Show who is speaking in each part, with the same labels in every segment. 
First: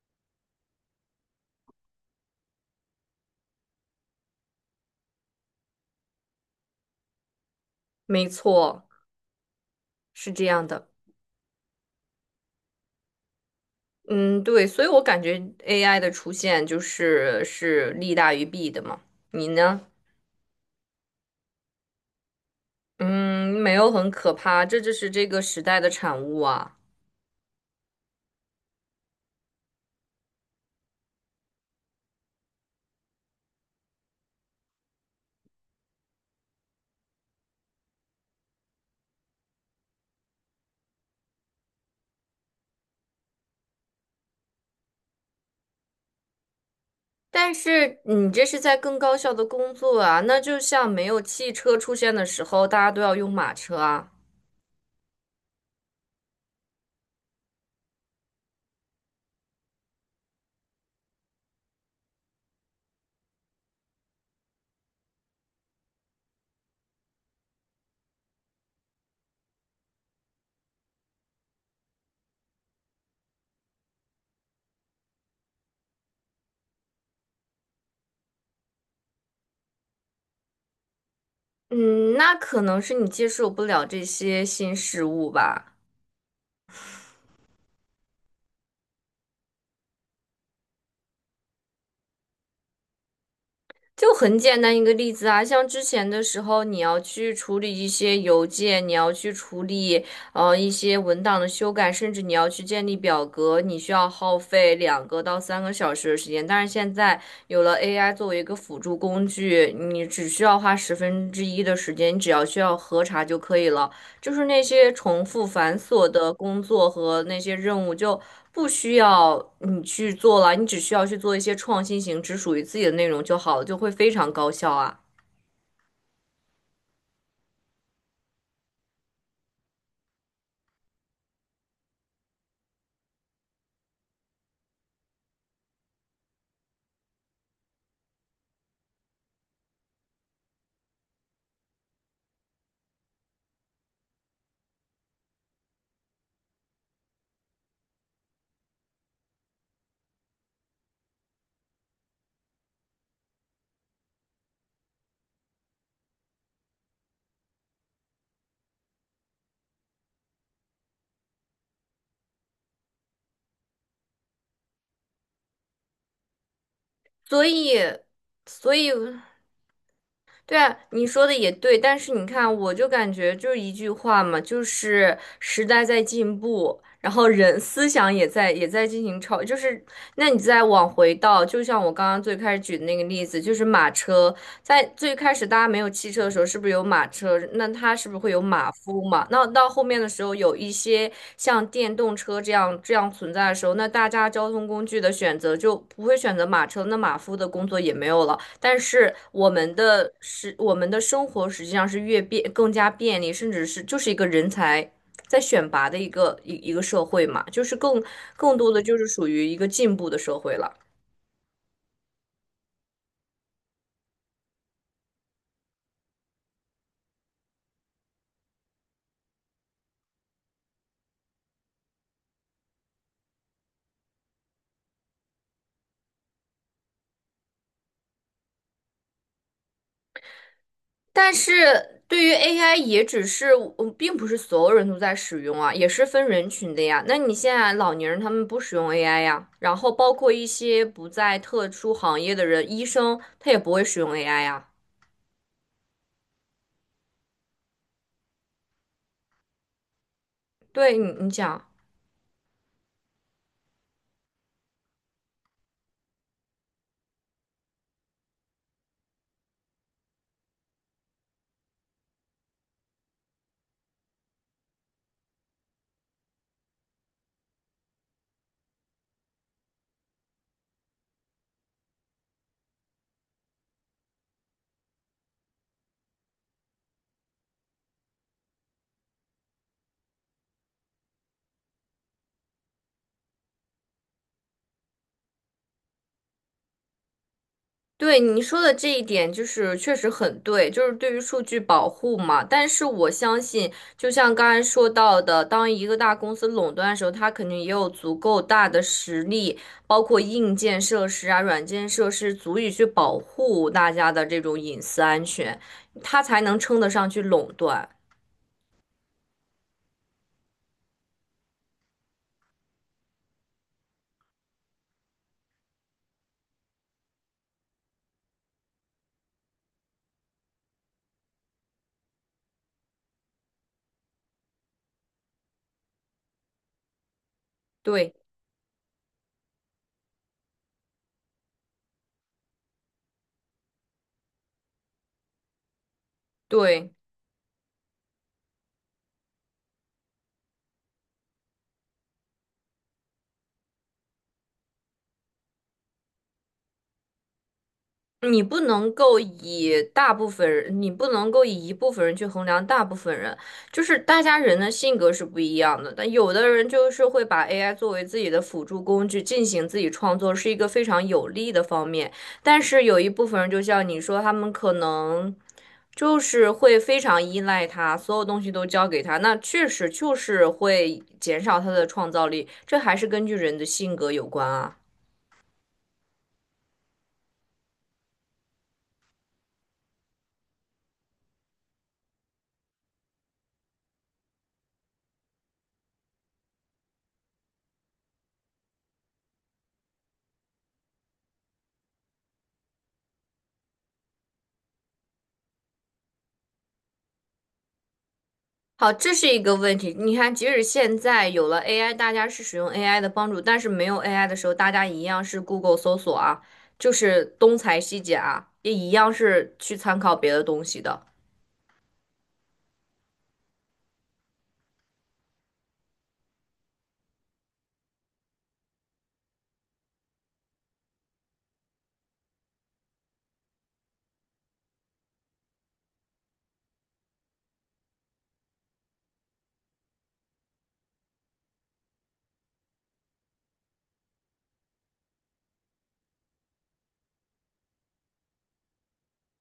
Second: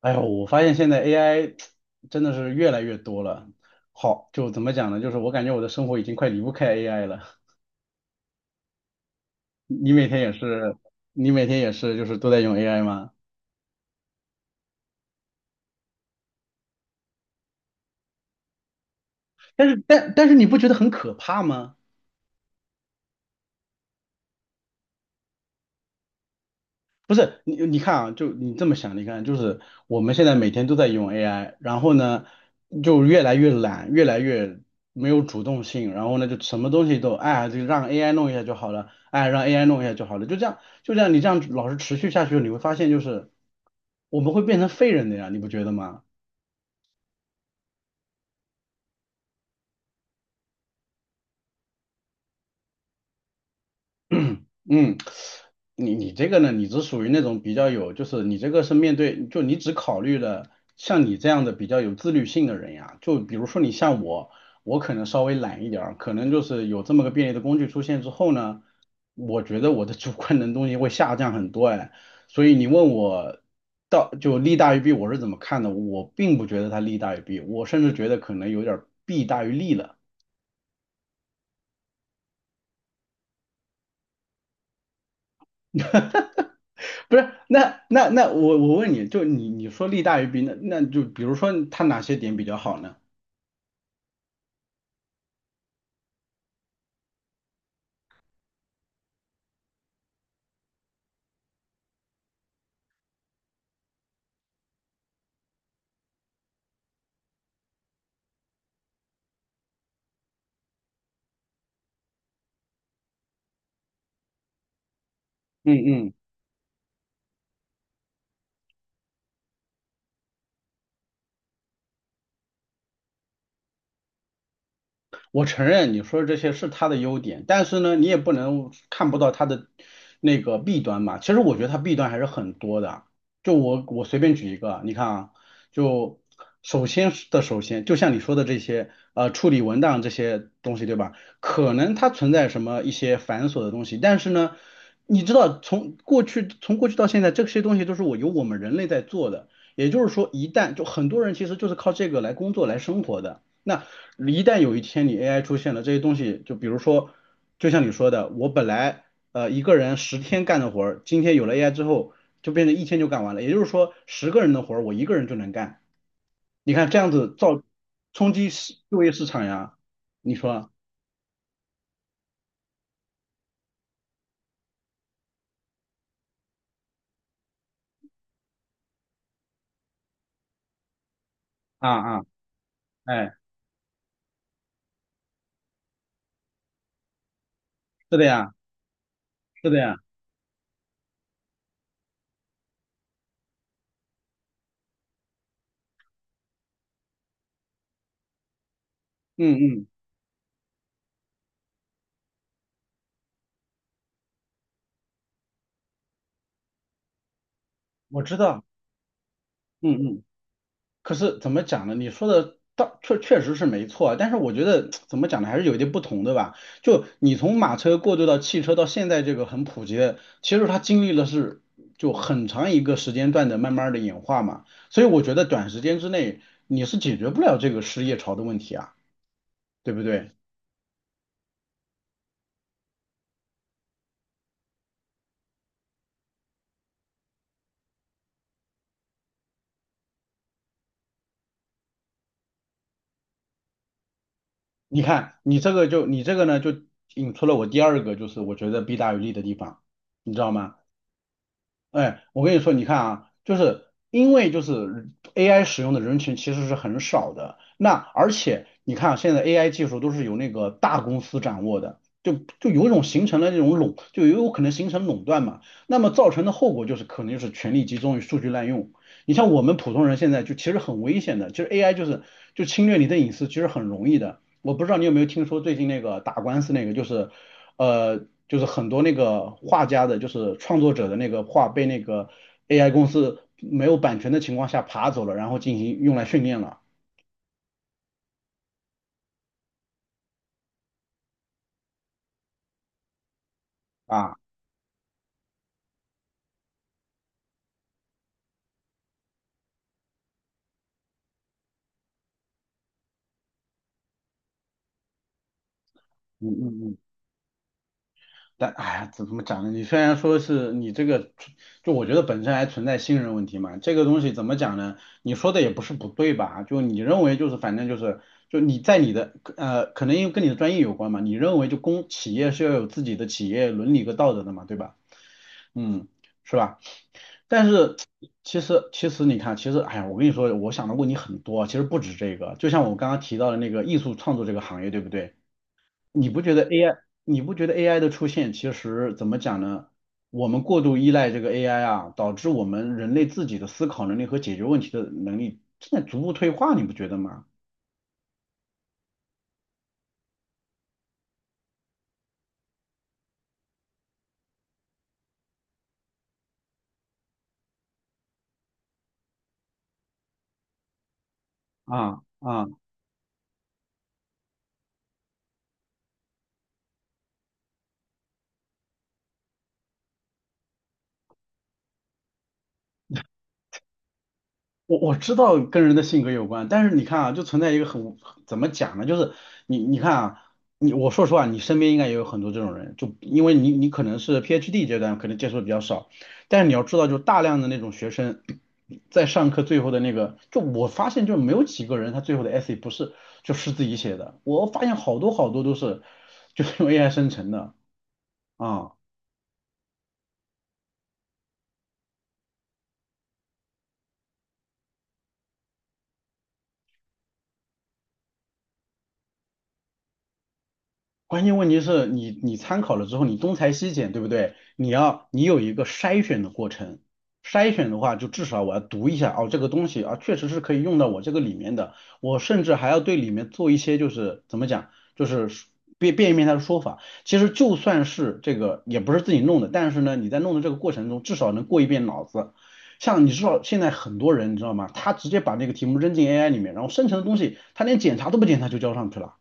Speaker 1: 哎呦，我发现现在 AI 真的是越来越多了。好，就怎么讲呢？就是我感觉我的生活已经快离不开 AI 了。
Speaker 2: 没错，
Speaker 1: 你每天也
Speaker 2: 是这样
Speaker 1: 是，
Speaker 2: 的。
Speaker 1: 你每天也是，就是都在用 AI 吗？
Speaker 2: 嗯，对，所以我感觉 AI 的出现就是利大于弊的嘛。你
Speaker 1: 但是，
Speaker 2: 呢？
Speaker 1: 但但是你不觉得很可怕吗？
Speaker 2: 嗯，没有很可怕，这就是这个时代的产物啊。
Speaker 1: 不是你，你看啊，就你这么想，你看，就是我们现在每天都在用 AI，然后呢，就越来越懒，越来越没有主动性，然后呢，就什么东西都，哎，就让 AI 弄一下就好了，哎，让 AI 弄一下就好了，就这样，就这样，你这样老是持续下去，你会发现就是我们会变成废人的呀，你不觉得吗？
Speaker 2: 但是你这是在更高效的工作啊，那就像没有汽车出现的时候，大家都要用马车啊。
Speaker 1: 嗯，你这个呢，你只属于那种比较有，就是你这个是面对，就你只考虑了像你这样的比较有自律性的人呀。就比如说你像我，我可能稍微懒一点儿，可能就是有这么个便利的工具出现之后呢，我觉得我的主观能动性会下降很多哎。所以你问我到就利大于弊，我是怎么看的？我并不觉得它利大于弊，我甚至觉得可能有点儿弊大于利了。
Speaker 2: 嗯，那可能是你接受不了这些新事物吧。
Speaker 1: 不是，那我问你，就你说利大于弊，那就比如说它哪些点比较好呢？
Speaker 2: 就很简单一个例子啊，像之前的时候，你要去处理一些邮件，你要去处理一些文档的修改，甚至你要去建立表格，你需要耗费2个到3个小时的时间。但是现在有了 AI 作为一个辅助工具，你只需要花十分之一的时间，你只要需要核查就可以了。就是那些重复繁琐
Speaker 1: 嗯
Speaker 2: 的工作和那些任务就不需要你去做了，你只需要去做一些创新型、只属于自己的内容就好了，就会非常高效啊。
Speaker 1: 我承认你说的这些是他的优点，但是呢，你也不能看不到他的那个弊端嘛。其实我觉得他弊端还是很多的。就我随便举一个，你看啊，就首先，就像你说的这些处理文档这些东西，对吧？可能它存在什么一些繁琐的东西，但是呢，你知道从过去到现在，这些东西都是由我们人类在做的。也就是说，一旦就很多人其实就是靠这个来工作来生活的。那一旦有一天你 AI 出现了，这些东西就比如说，就像你说的，我本来一个人10天干的活儿，今天有了 AI 之后，就变成一天就干完了。也就是说，10个人的活儿我一个人就能干。你看这样子
Speaker 2: 所
Speaker 1: 造
Speaker 2: 以，
Speaker 1: 冲击市
Speaker 2: 所以，
Speaker 1: 就业市场呀，你
Speaker 2: 对
Speaker 1: 说
Speaker 2: 啊，你说的也对，但是你看，我就感觉就是一句话嘛，就是时代在进步，然后人思想也在进行超，就是那你再往回到，就像
Speaker 1: 啊
Speaker 2: 我刚刚
Speaker 1: 啊，
Speaker 2: 最开始举的那个例
Speaker 1: 哎，
Speaker 2: 子，就是马车。在最开始大家没有汽车的时候，是不是有马车？那它是不
Speaker 1: 是
Speaker 2: 是
Speaker 1: 的
Speaker 2: 会有
Speaker 1: 呀，
Speaker 2: 马夫嘛？那到
Speaker 1: 是的
Speaker 2: 后
Speaker 1: 呀，
Speaker 2: 面的时候，有一些像电动车这样存在的时候，那大家交通工具的选择就不会选择马车，那马夫的工作也没有了。但是
Speaker 1: 嗯嗯，
Speaker 2: 我们的生活实际上是更加便利，甚至是就是一个人才在选拔的一个社会嘛，就是
Speaker 1: 我知
Speaker 2: 更
Speaker 1: 道，
Speaker 2: 多的就是属于一个进
Speaker 1: 嗯
Speaker 2: 步的
Speaker 1: 嗯。
Speaker 2: 社会了。
Speaker 1: 可是怎么讲呢？你说的倒确实是没错啊，但是我觉得怎么讲呢，还是有一点不同的吧。就你从马车过渡到汽车，到现在这个很普及的，其实它经历了就很长一个时间段的慢慢的演化嘛。所以我觉得短时间之内你是解决不了这个失业潮的问题啊，对不对？
Speaker 2: 但是对于 AI 也只是，嗯并不是所有人都在使用啊，也是分人群的呀。那你现在老年人他们不使用 AI 呀，然后包括一些不在特殊行业的人，医生他也不会使用 AI 呀。
Speaker 1: 你看你这个呢，就引出了我第二个就是我觉得弊大于利的地方，你知道吗？
Speaker 2: 你讲。
Speaker 1: 哎，我跟你说，你看啊，就是因为就是 AI 使用的人群其实是很少的，那而且你看啊现在 AI 技术都是由那个大公司掌握的，就有一种形成了那种就有可能形成垄断嘛，那么造成的后果就是可能就是权力集中与数据滥用。你像我们普通人现在就其实很危险的，其实 AI 就侵略你的隐私，其实很容易的。我不知道你有没有听说最近那个打官司那个，就是很多那个画家的，就是创作者的那个画被那个 AI 公司没有版权的情况下爬走了，然后进行用来训练了
Speaker 2: 对你说的这一点，就是确实很对，就是对于数据保护嘛。但是我相信，就像
Speaker 1: 啊，
Speaker 2: 刚才说到的，当一个大公司垄断的时候，它肯定也有足够大的实力，包括硬件设施啊、软件设施，足以去保护大家的这种隐私安全，它才
Speaker 1: 嗯
Speaker 2: 能称
Speaker 1: 嗯
Speaker 2: 得
Speaker 1: 嗯，
Speaker 2: 上去垄断。
Speaker 1: 但哎呀，怎么讲呢？你虽然说是你这个，就我觉得本身还存在信任问题嘛，这个东西怎么讲呢？你说的也不是不对吧？就你认为就是反正就是。就你在你的可能因为跟你的专业有关嘛，你认为就公企业是要有自己的企业伦理和道德的嘛，对吧？嗯，是吧？但是
Speaker 2: 对
Speaker 1: 其实你看，其实哎呀，我跟你说，我想的问题很多，其实不止这个。就像我刚刚提到的那个艺术创作这个行业，对不对？你不觉得
Speaker 2: 对。
Speaker 1: AI，你不觉得 AI 的出现，其实怎么讲呢？我们过度依赖这个 AI 啊，导致我们人类自己的思考能力和解决问题的能力正在逐步退化，你不觉得吗？
Speaker 2: 你不能够以大部分人，你不能够以一部分人去衡量大部分人，就是大家人的性格是不一样的。但有的人就是会把 AI 作为自己的辅助工具进行自己创作，是一个非常有利的方面。
Speaker 1: 啊
Speaker 2: 但
Speaker 1: 啊。
Speaker 2: 是有一部分人，就像你说，他们可能就是会非常依赖他，所有东西都交给他，那确实就是会减少他的创造力。这还是根据人的性格有关啊。
Speaker 1: 我知道跟人的性格有关，但是你看啊，就存在一个很怎么讲呢？就是你看啊，我说实话，你身边应该也有很多这种人，就因为你可能是 PhD 阶段，可能接触的比较少，但是你要知道，就大量的那种学生在上课最后的那个，就我发现就没有几个人他最后的 essay 不是就是自己写的，我发现好多好多都是就是用 AI 生成的
Speaker 2: 好，
Speaker 1: 啊。
Speaker 2: 这是一个问题。你看，即使现在有了 AI，大家是使用 AI 的帮助，但是没有 AI 的时候，大家一样是 Google 搜索啊，就是东裁西剪啊，也一样是去参考别的东西的。
Speaker 1: 关键问题是你参考了之后，你东裁西剪，对不对？你有一个筛选的过程，筛选的话，就至少我要读一下哦，这个东西啊，确实是可以用到我这个里面的，我甚至还要对里面做一些就是怎么讲，就是变一变他的说法。其实就算是这个也不是自己弄的，但是呢，你在弄的这个过程中，至少能过一遍脑子。像你知道现在很多人你知道吗？他直接把那个题目扔进 AI 里面，然后生成的东西他连检查都不检查就交上去了。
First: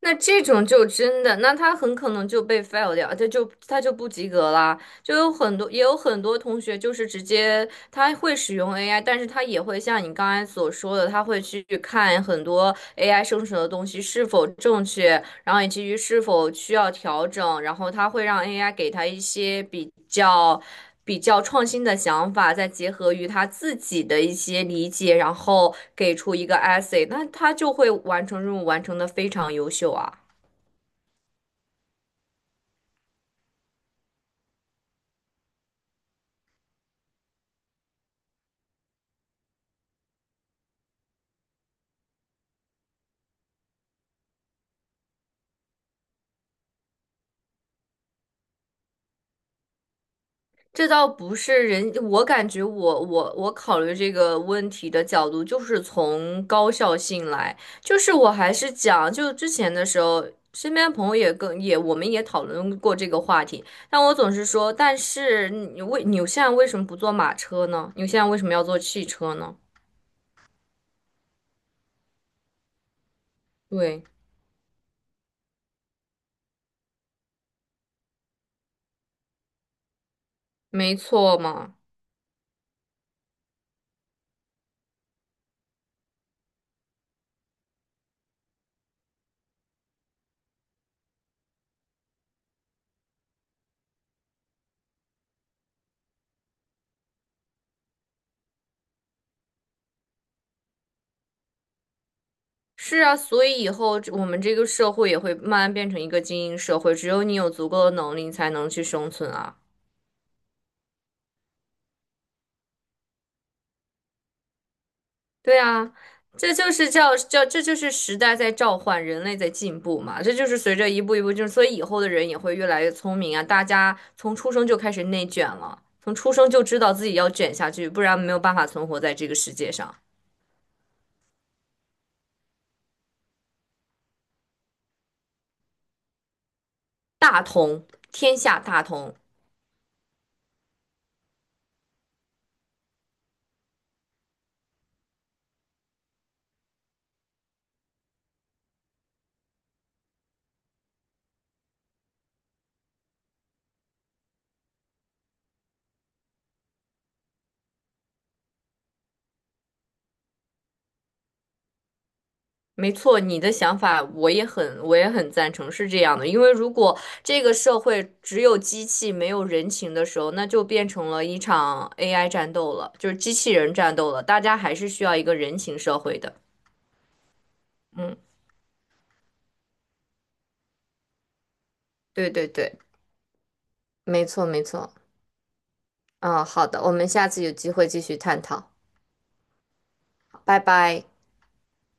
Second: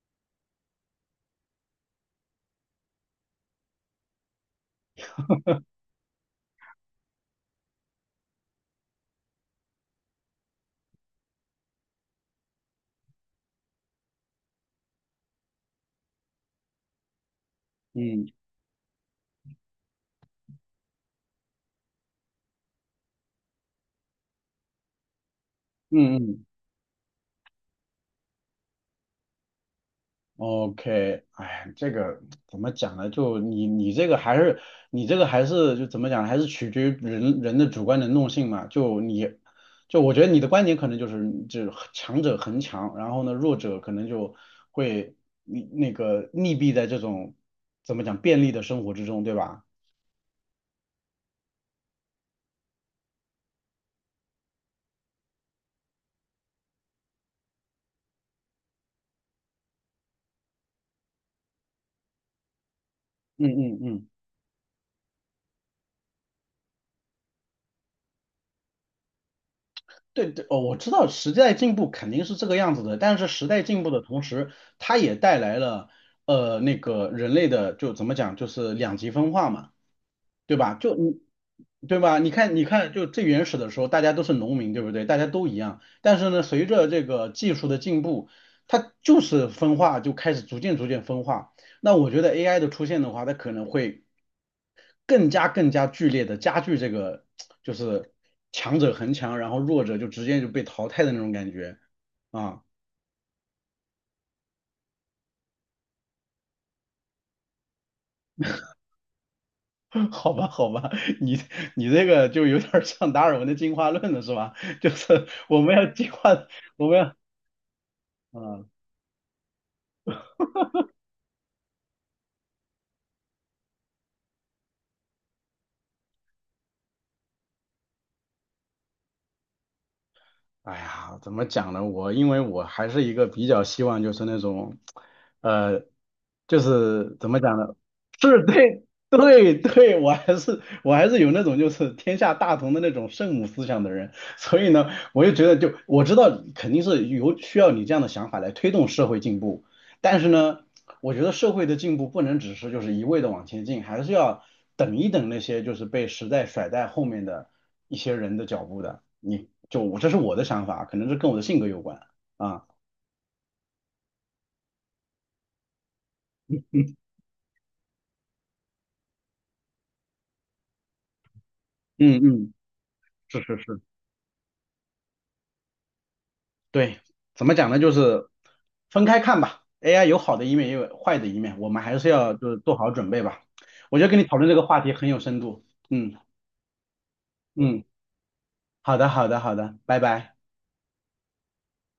Speaker 2: 那这种就真的，那他很可能就被 fail 掉，他就不及格啦。就有很多，也有很多同学就是直接他会使用 AI，但是他也会像你刚才所说的，他会去看很多 AI 生成的东西是否正确，然后以及于是否需要调整，然后它会
Speaker 1: 嗯
Speaker 2: 让 AI 给他一些比较创新的想法，再结合于他自己的一些理解，然后给
Speaker 1: 嗯
Speaker 2: 出
Speaker 1: 嗯。
Speaker 2: 一个 essay，那他就会完成任务，完成的非常优秀啊。
Speaker 1: OK，哎，这个怎么讲呢？就你这个还是就怎么讲呢，还是取决于人的主观能动性嘛。就我觉得你的观点可能就是强者恒强，然后呢弱者可能就会那个溺毙在这种怎么讲便利的生活之中，对吧？
Speaker 2: 这倒不是人，我感觉我考虑这个问题的角度就是从高效性来，就是我还是讲，就之前的时候，身边朋友也我们也讨论过这个话
Speaker 1: 嗯
Speaker 2: 题，
Speaker 1: 嗯
Speaker 2: 但
Speaker 1: 嗯。
Speaker 2: 我总是说，但是你现在为什么不坐马车呢？你现在为什么要坐汽车呢？
Speaker 1: 对对，哦，我知道时代进步肯定是这个样子的，但是时代进步的
Speaker 2: 对，
Speaker 1: 同时，它也带来了那个人类的就怎么讲，就是两极分化嘛，对吧？
Speaker 2: 没错嘛。
Speaker 1: 对吧？你看你看，就最原始的时候，大家都是农民，对不对？大家都一样，但是呢，随着这个技术的进步，它就是分化，就开始逐渐逐渐分化。那我觉得 AI 的出现的话，它可能会。更加更加剧烈的加剧这个就是强者恒强，然后弱者就直接就被淘汰的那种感觉啊
Speaker 2: 是啊，所以以后我们这个社会也会慢慢变成一个精英社会，只有你有足够的能力，你才能去生存啊。
Speaker 1: 好吧，好吧，你你这个就有点像达尔文的进化论了，是吧？就是
Speaker 2: 对
Speaker 1: 我们要
Speaker 2: 啊，
Speaker 1: 进化，
Speaker 2: 这就
Speaker 1: 我
Speaker 2: 是
Speaker 1: 们要，
Speaker 2: 叫，这就是时代在
Speaker 1: 嗯。
Speaker 2: 召唤，人类在进步嘛。这就是随着一步一步，就是所以以后的人也会越来越聪明啊。大家从出生就开始内卷了，从出生就知道自己要卷下去，不然没有办法存活在这个世界上。
Speaker 1: 哎呀，怎么讲呢？我因为我还是一个比较希望就是那种，呃，就是怎么
Speaker 2: 大
Speaker 1: 讲呢？
Speaker 2: 同，天
Speaker 1: 是
Speaker 2: 下大
Speaker 1: 对
Speaker 2: 同，
Speaker 1: 对对，我还是有那种就是天下大同的那种圣母思想的人，所以呢，我就觉得就我知道肯定是有需要你这样的想法来推动社会进步，但是呢。我觉得社会的进步不能只是就是一味的往前进，还是要等一等那些就是被时代甩在后面的一些人的脚步的。我这是我的想法，可能是跟我的性格有关啊。
Speaker 2: 没错，你的想法我也很，我也很赞成，是这样的。因为如果这个社会只有机器没有人情的时候，那就变成了一场
Speaker 1: 嗯
Speaker 2: AI 战
Speaker 1: 嗯，
Speaker 2: 斗了，就是机
Speaker 1: 是
Speaker 2: 器
Speaker 1: 是
Speaker 2: 人
Speaker 1: 是，
Speaker 2: 战斗了。大家还是需要一个人情社会的。
Speaker 1: 对，怎么讲呢？就
Speaker 2: 嗯，
Speaker 1: 是分开看吧。AI 有好的一面，也有坏的一面，我们还是
Speaker 2: 对
Speaker 1: 要
Speaker 2: 对
Speaker 1: 就是做
Speaker 2: 对，
Speaker 1: 好准备吧。我觉得跟你
Speaker 2: 没
Speaker 1: 讨
Speaker 2: 错
Speaker 1: 论这
Speaker 2: 没
Speaker 1: 个话题
Speaker 2: 错。
Speaker 1: 很有深度。嗯
Speaker 2: 嗯，好的，我们下次有机
Speaker 1: 嗯，
Speaker 2: 会继续探讨。
Speaker 1: 好的好的好的，拜拜。
Speaker 2: 拜拜。